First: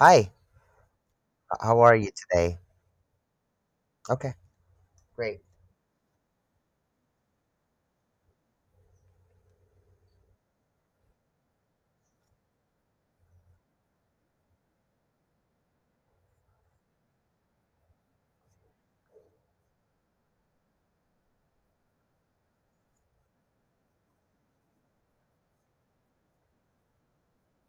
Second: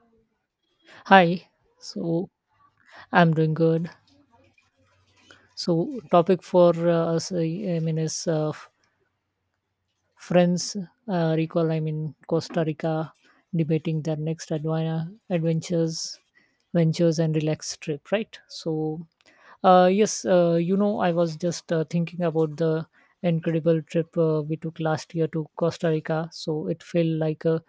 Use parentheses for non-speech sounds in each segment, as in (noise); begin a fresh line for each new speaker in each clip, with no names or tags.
Hi,
Hi.
how are you
So
today?
I'm doing good.
Okay.
So topic for us, I mean, is friends recall I'm in Costa Rica debating their next adventures ventures and relaxed trip, right? So yes, I was just thinking about the incredible trip we took last year to Costa Rica. So it felt like a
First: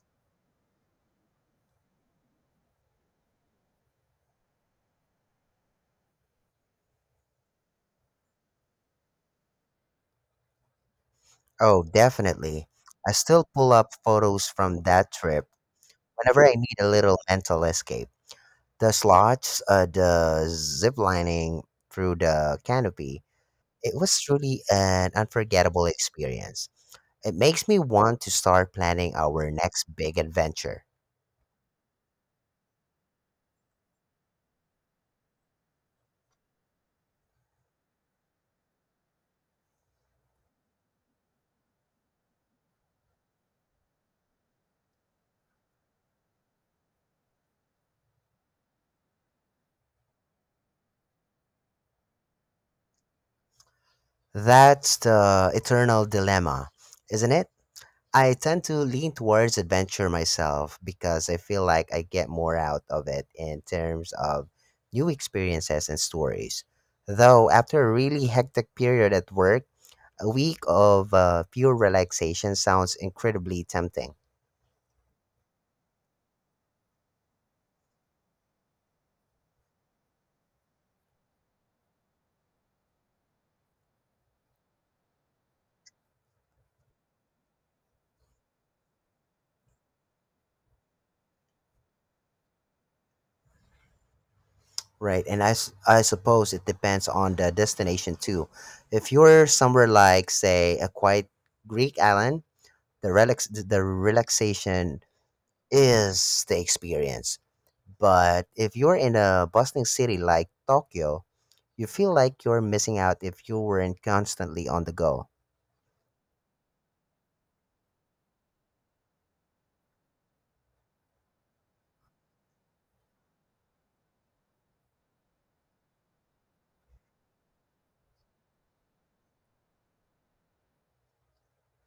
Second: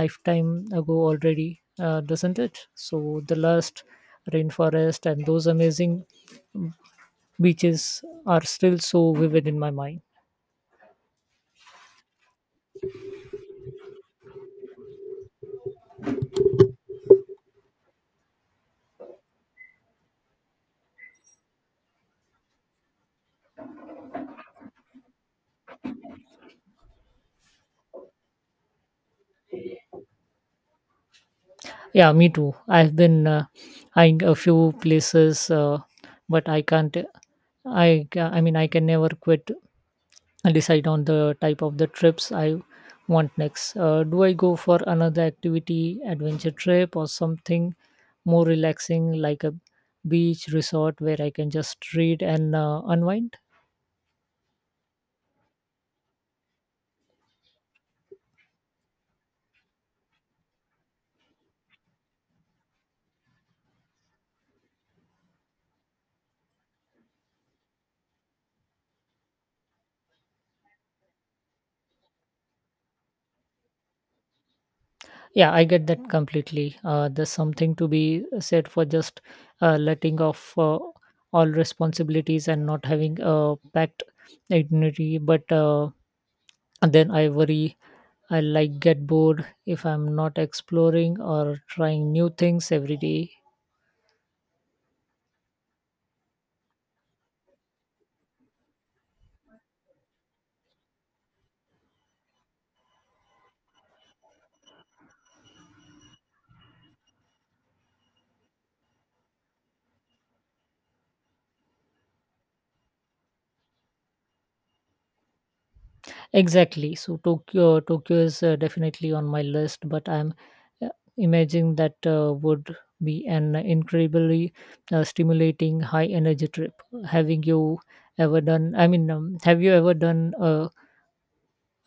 lifetime ago already, doesn't it? So the last rainforest and those amazing beaches are still so vivid in my mind.
Oh, definitely. I still pull up photos from that trip whenever I need a little mental escape. The slots, the zip lining through the canopy, it was truly an unforgettable experience. It makes me want to start planning our next big adventure.
Yeah, me too. I've been eyeing a few places, but I can't. I mean, I can never quit and decide on the type of the trips I want next. Do I go for another activity, adventure trip, or something more relaxing like a beach resort where I can just read and unwind?
That's the eternal dilemma, isn't it? I tend to lean towards adventure myself because I feel like I get more out of it in terms of new experiences and stories. Though, after a really hectic period at work, a week of pure relaxation sounds incredibly tempting.
Yeah, I get that completely. There's something to be said for just letting off all responsibilities and not having a packed itinerary. But and then I worry I like get bored if I'm not exploring or trying new things every day.
Right, and I suppose it depends on the destination too. If you're somewhere like, say, a quiet Greek island, the relaxation is the experience. But if you're in a bustling city like Tokyo, you feel like you're missing out if you weren't constantly on the go.
Exactly. So Tokyo is definitely on my list, but I'm uh, imagining that would be an incredibly stimulating, high energy trip. Having you ever done? I mean, have you ever done a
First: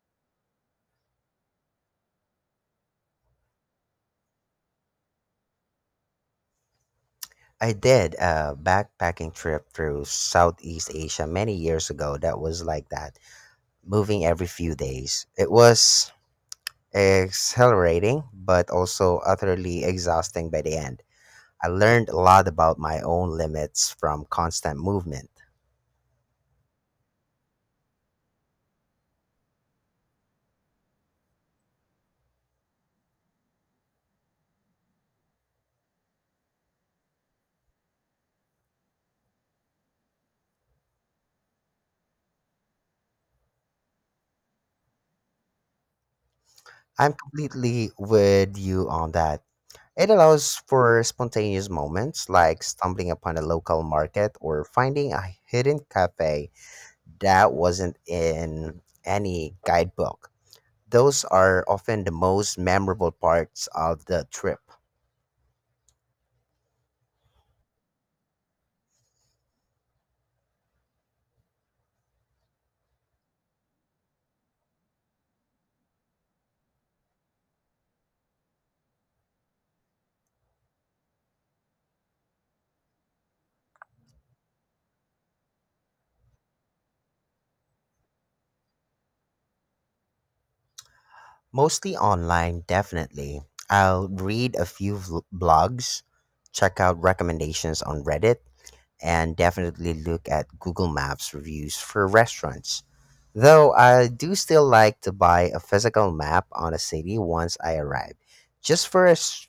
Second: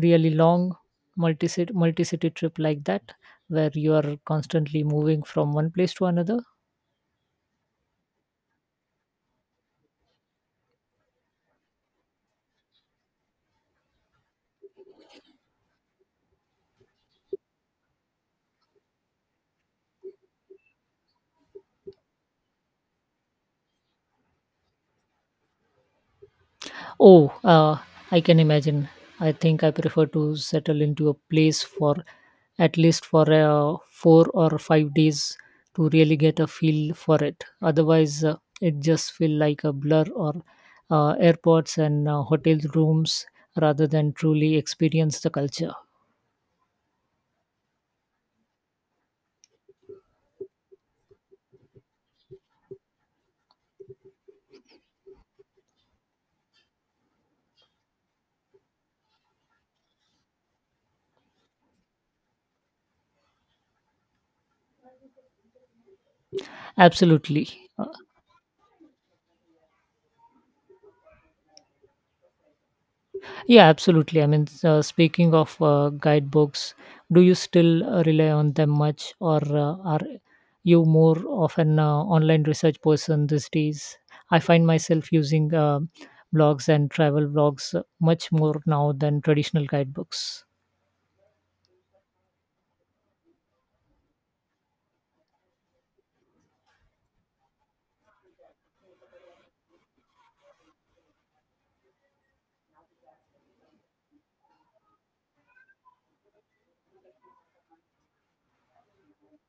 really long multi multi city trip like that, where you are constantly moving from one place to another?
I did a backpacking trip through Southeast Asia many years ago that was like that, moving every few days. It was exhilarating, but also utterly exhausting by the end. I learned a lot about my own limits from constant movement.
Oh, I can imagine. I think I prefer to settle into a place for at least for 4 or 5 days to really get a feel for it. Otherwise, it just feel like a blur or airports and hotel rooms rather than truly experience the culture.
I'm completely with you on that. It allows for spontaneous moments like stumbling upon a local market or finding a hidden cafe that wasn't in any guidebook. Those are often the most memorable parts of the trip.
Absolutely. Uh, Yeah, absolutely. I mean, speaking of guidebooks, do you still rely on them much, or are you more of an online research person these days? I find myself using blogs and travel blogs much more now than traditional guidebooks.
Mostly online, definitely. I'll read a few blogs, check out recommendations on Reddit, and definitely look at Google Maps reviews for restaurants. Though I do still like to buy a physical map on a city once I arrive, just for a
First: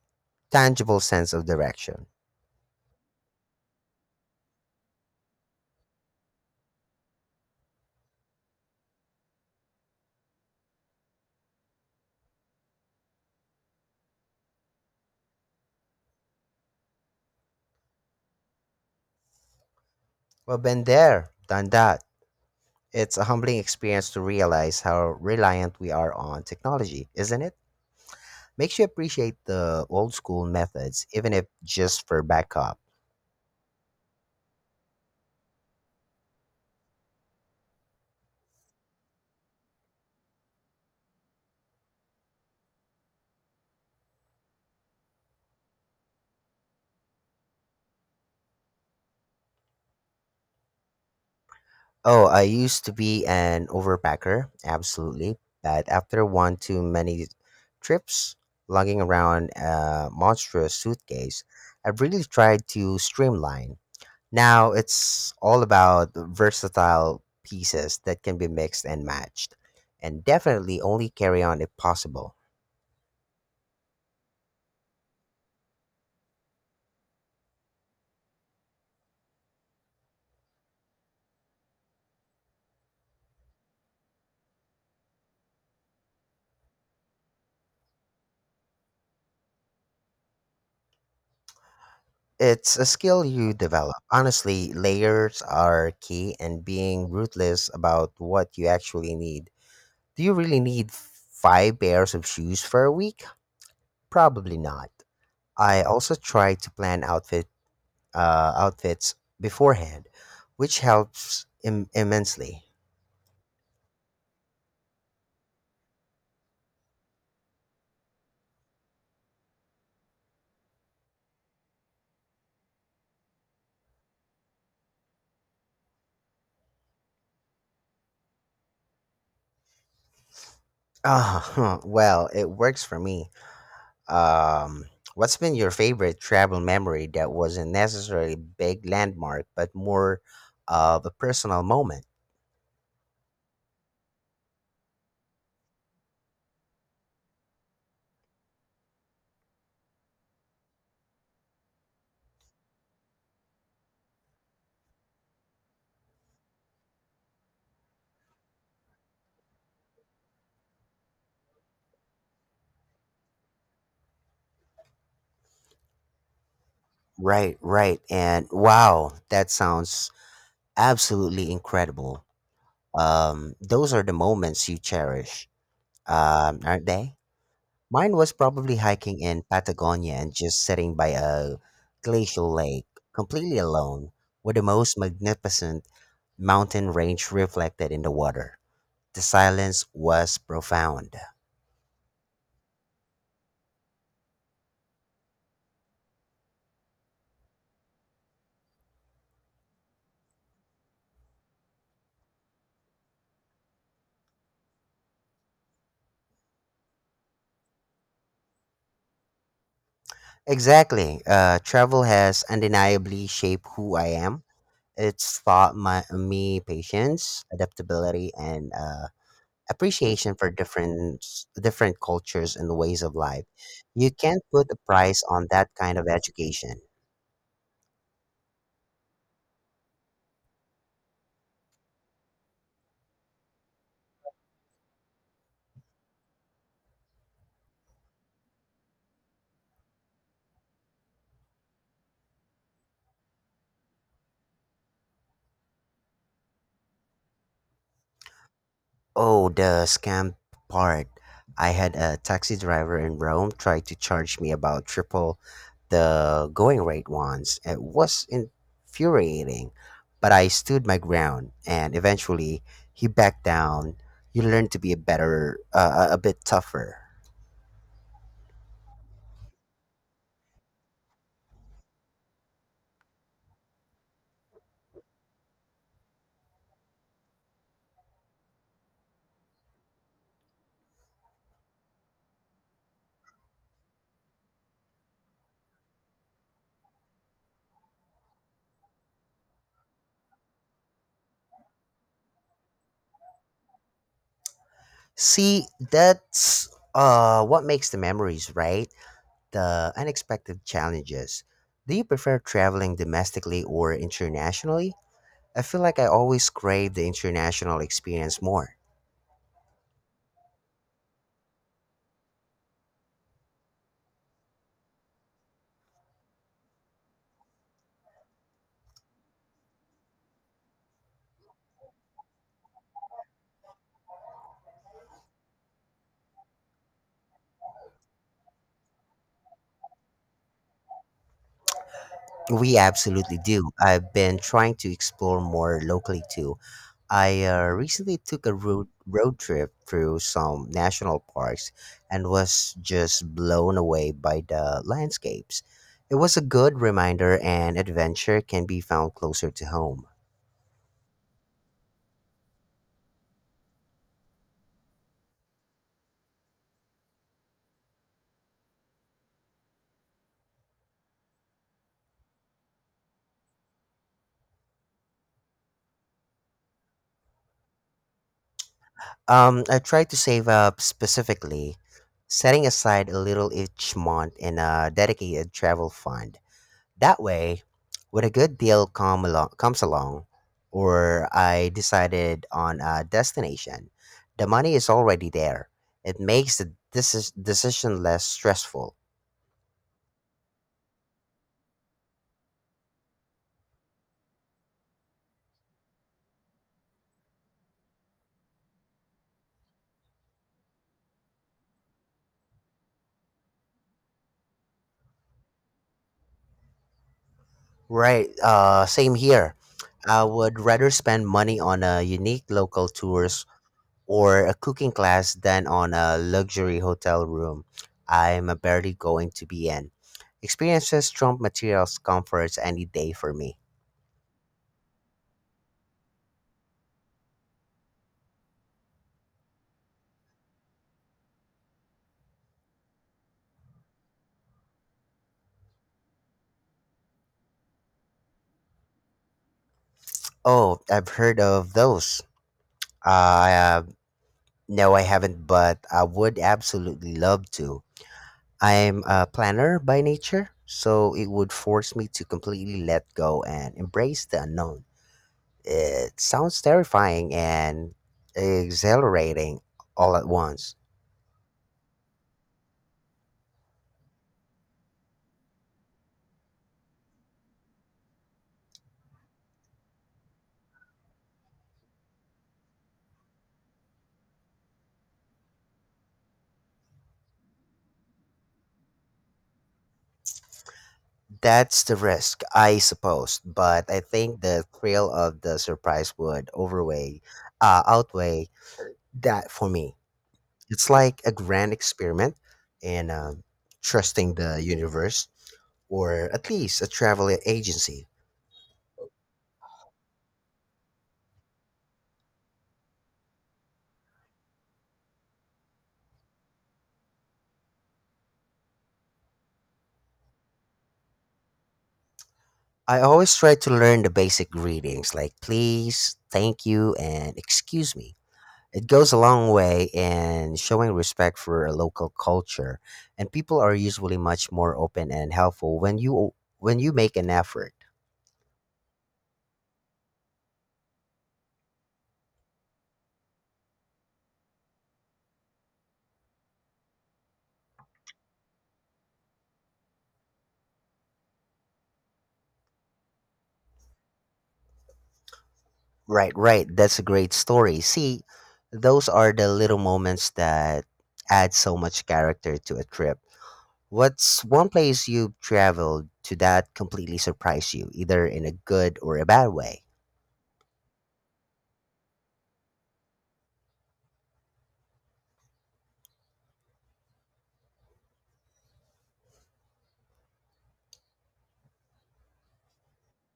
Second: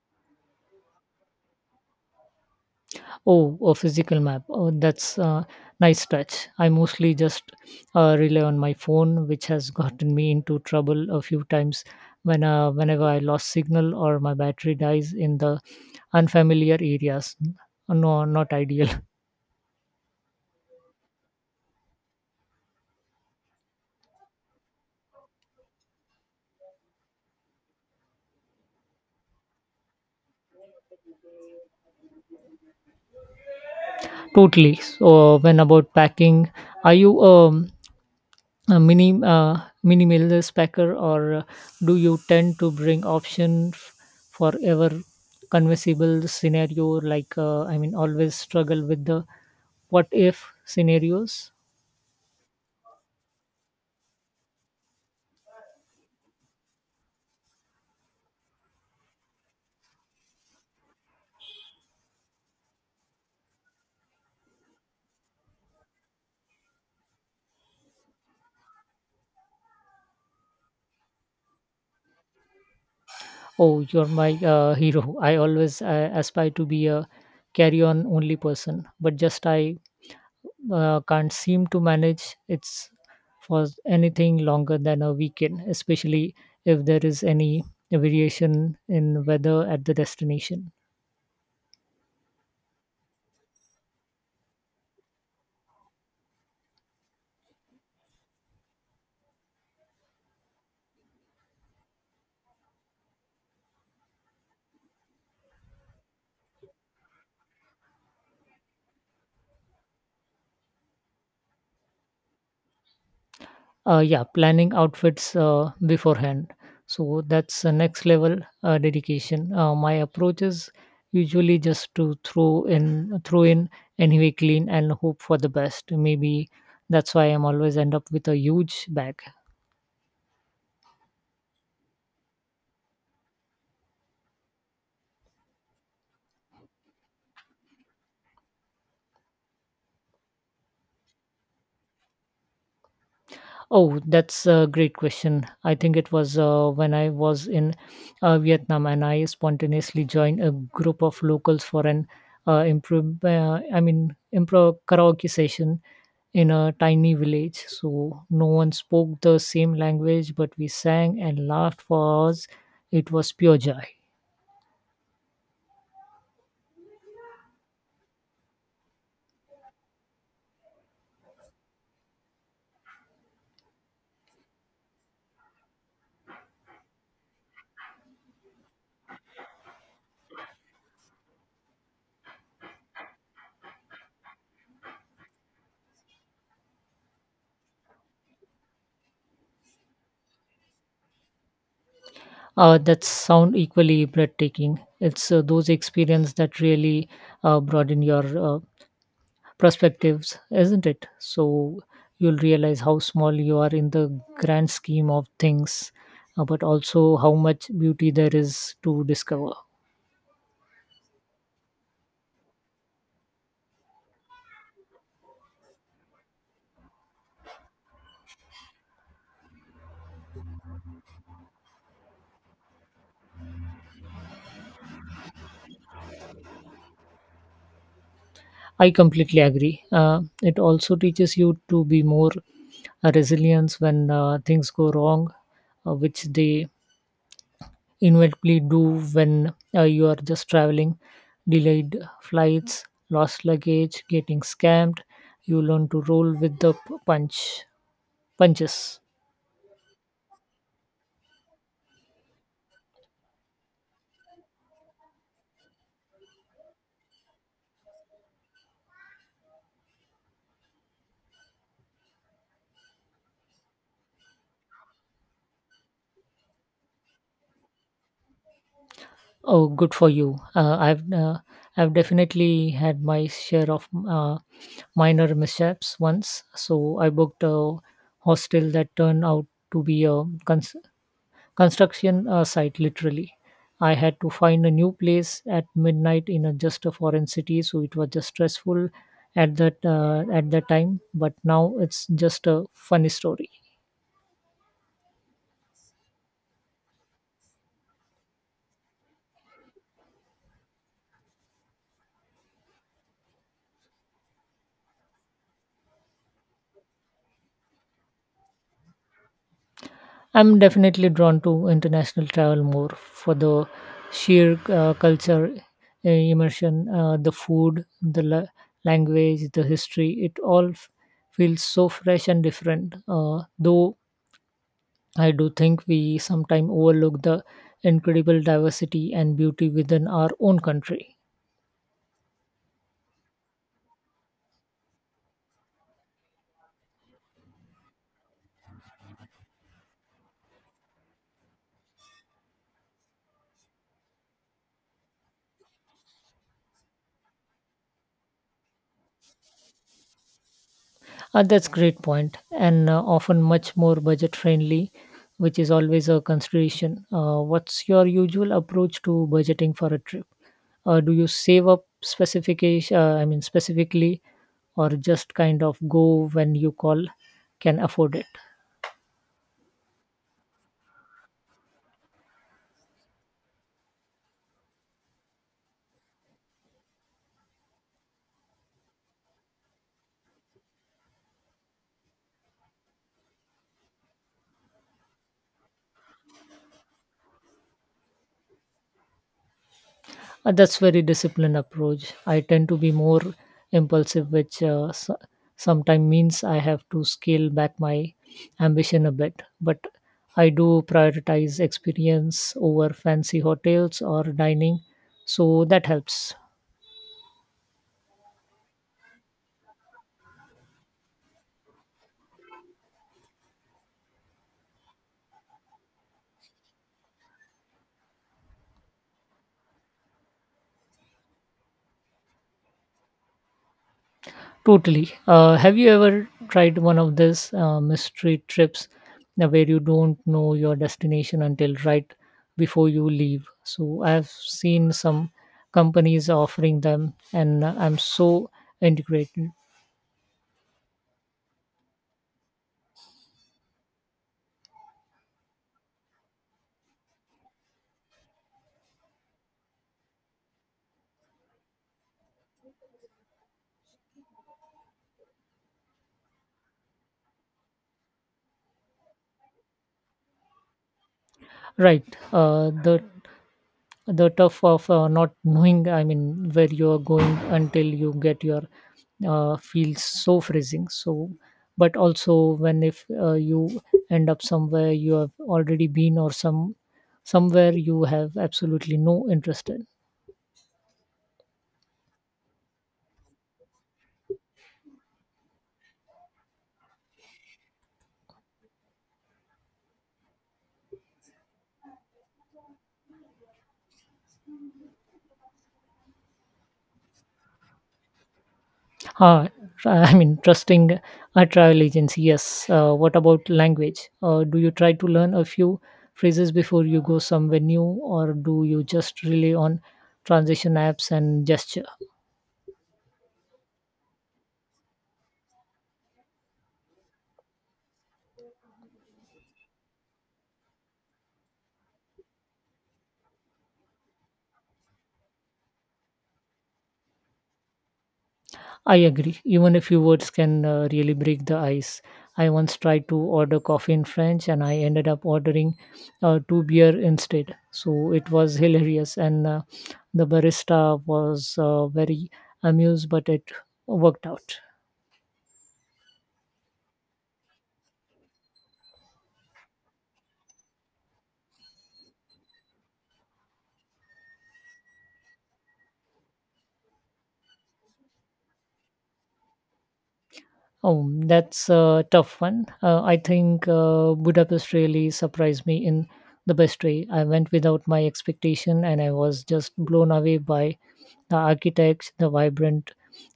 tangible sense of direction.
Oh, a physical map. Oh, that's a nice touch. I mostly just rely on my phone, which has (laughs) gotten me into trouble a few times when whenever I lost signal or my battery dies in the unfamiliar areas. No, not ideal. (laughs)
Well, been there, done that. It's a humbling experience to realize how reliant we are on technology, isn't it? Makes you appreciate the old school methods, even if just for backup.
Totally. So when about packing, are you a minimalist packer, or do you tend to bring option for ever conversible scenario, like I mean always struggle with the what if scenarios?
Oh, I used to be an overpacker, absolutely, but after one too many trips lugging around a monstrous suitcase, I've really tried to streamline. Now it's all about versatile pieces that can be mixed and matched, and definitely only carry on if possible.
Oh, you're my hero. I always aspire to be a carry on only person, but just I can't seem to manage it's for anything longer than a weekend, especially if there is any variation in weather at the destination.
It's a skill you develop. Honestly, layers are key and being ruthless about what you actually need. Do you really need five pairs of shoes for a week? Probably not. I also try to plan outfits beforehand, which helps immensely.
Yeah, planning outfits beforehand. So that's next level dedication. My approach is usually just to throw in anyway clean and hope for the best. Maybe that's why I'm always end up with a huge bag.
(laughs) Well, it works for me. Um, what's been your favorite travel memory that wasn't necessarily a big landmark, but more of a personal moment?
Oh, that's a great question. I think it was when I was in Vietnam and I spontaneously joined a group of locals for an I mean, improv karaoke session in a tiny village. So no one spoke the same language, but we sang and laughed for hours. It was pure joy.
Right, right. And wow, that sounds absolutely incredible. Those are the moments you cherish, aren't they? Mine was probably hiking in Patagonia and just sitting by a glacial lake, completely alone, with the most magnificent mountain range reflected in the water. The silence was profound.
That sound equally breathtaking. It's those experiences that really broaden your perspectives, isn't it? So you'll realize how small you are in the grand scheme of things, but also how much beauty there is to discover.
Exactly. Travel has undeniably shaped who I am. It's taught me patience, adaptability, and appreciation for different cultures and ways of life. You can't put a price on that kind of education.
I completely agree. It also teaches you to be more resilient when things go wrong, which they inevitably do when you are just traveling. Delayed flights, lost luggage, getting scammed. You learn to roll with the punch punches.
Oh, the scam part. I had a taxi driver in Rome try to charge me about triple the going rate once. It was infuriating, but I stood my ground and eventually he backed down. You learn to be a a bit tougher.
Oh, good for you. I've definitely had my share of minor mishaps once. So I booked a hostel that turned out to be a construction site. Literally, I had to find a new place at midnight in a just a foreign city. So it was just stressful at that time. But now it's just a funny story.
See, that's what makes the memories, right? The unexpected challenges. Do you prefer traveling domestically or internationally? I feel like I always crave the international experience more.
I'm definitely drawn to international travel more for the sheer culture immersion, the food, the language, the history. It all feels so fresh and different. Though I do think we sometimes overlook the incredible diversity and beauty within our own country.
We absolutely do. I've been trying to explore more locally too, I recently took a road trip through some national parks and was just blown away by the landscapes. It was a good reminder and adventure can be found closer to home.
That's great point, and often much more budget friendly, which is always a consideration. What's your usual approach to budgeting for a trip? Do you save up specification? I mean specifically, or just kind of go when you call can afford it?
I tried to save up specifically, setting aside a little each month in a dedicated travel fund. That way, when a good deal come along, comes along, or I decided on a destination, the money is already there. It makes the decision less stressful.
That's very disciplined approach. I tend to be more impulsive, which sometimes means I have to scale back my ambition a bit. But I do prioritize experience over fancy hotels or dining, so that helps.
Right. Same here. I would rather spend money on a unique local tours or a cooking class than on a luxury hotel room I'm barely going to be in. Experiences trump materials comforts any day for me.
Totally. Have you ever tried one of these mystery trips where you don't know your destination until right before you leave? So I've seen some companies offering them, and I'm so integrated.
Oh, I've heard of those. Uh, no, I haven't, but I would absolutely love to. I'm a planner by nature, so it would force me to completely let go and embrace the unknown. It sounds terrifying and exhilarating all at once.
Right. Uh, the the tough of not knowing, I mean, where you're going until you get your feels so freezing, so but also when if you end up somewhere you have already been, or somewhere you have absolutely no interest in.
That's the risk, I suppose, but I think the thrill of the surprise would outweigh that for me. It's like a grand experiment in trusting the universe or at least a travel agency.
ah, I mean trusting a travel agency, yes. What about language? Do you try to learn a few phrases before you go somewhere new, or do you just rely on transition apps and gesture?
I always try to learn the basic greetings like please, thank you, and excuse me. It goes a long way in showing respect for a local culture, and people are usually much more open and helpful when you make an effort.
I agree. Even a few words can really break the ice. I once tried to order coffee in French and I ended up ordering two beer instead. So it was hilarious, and the barista was very amused, but it worked out.
Right, right. That's a great story. See, those are the little moments that add so much character to a trip. What's one place you've traveled to that completely surprised you, either in a good or a bad way?
Oh, that's a tough one. I think Budapest really surprised me in the best way. I went without my expectation and I was just blown away by the architects, the vibrant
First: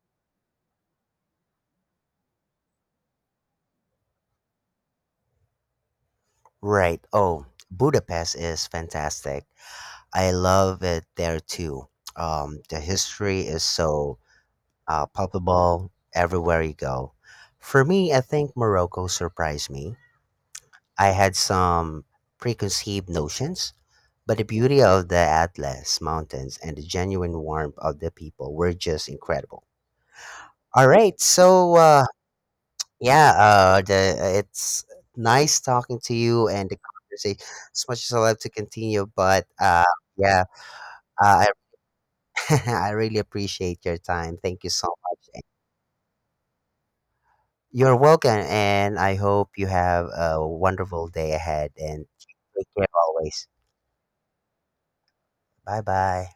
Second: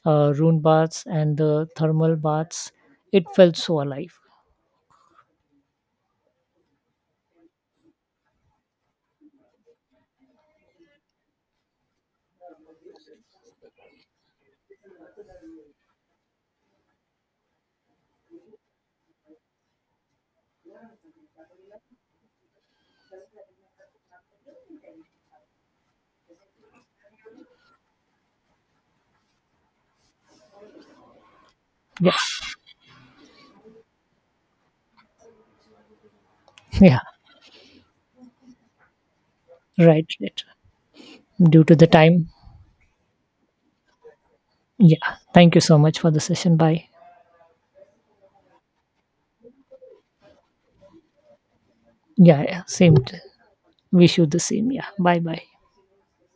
rune baths, and the thermal baths. It felt so alive.
Right. Oh, Budapest is fantastic. I love it there too. The history is so palpable everywhere you go. For me, I think Morocco surprised me. I had some preconceived notions, but the beauty of the Atlas Mountains and the genuine warmth of the people were just incredible. All right, so
Yeah,
yeah, it's nice talking to you and the
(laughs) yeah,
conversation. As much as I love to continue, but
right, right.
yeah,
Due to the time.
I (laughs) I really appreciate your time. Thank you so
Yeah,
much.
thank you so much for the session. Bye.
You're welcome, and I hope you have a wonderful day ahead. And
Yeah, yeah,
take care
same.
always.
Wish you the same. Yeah, bye bye.
Bye bye.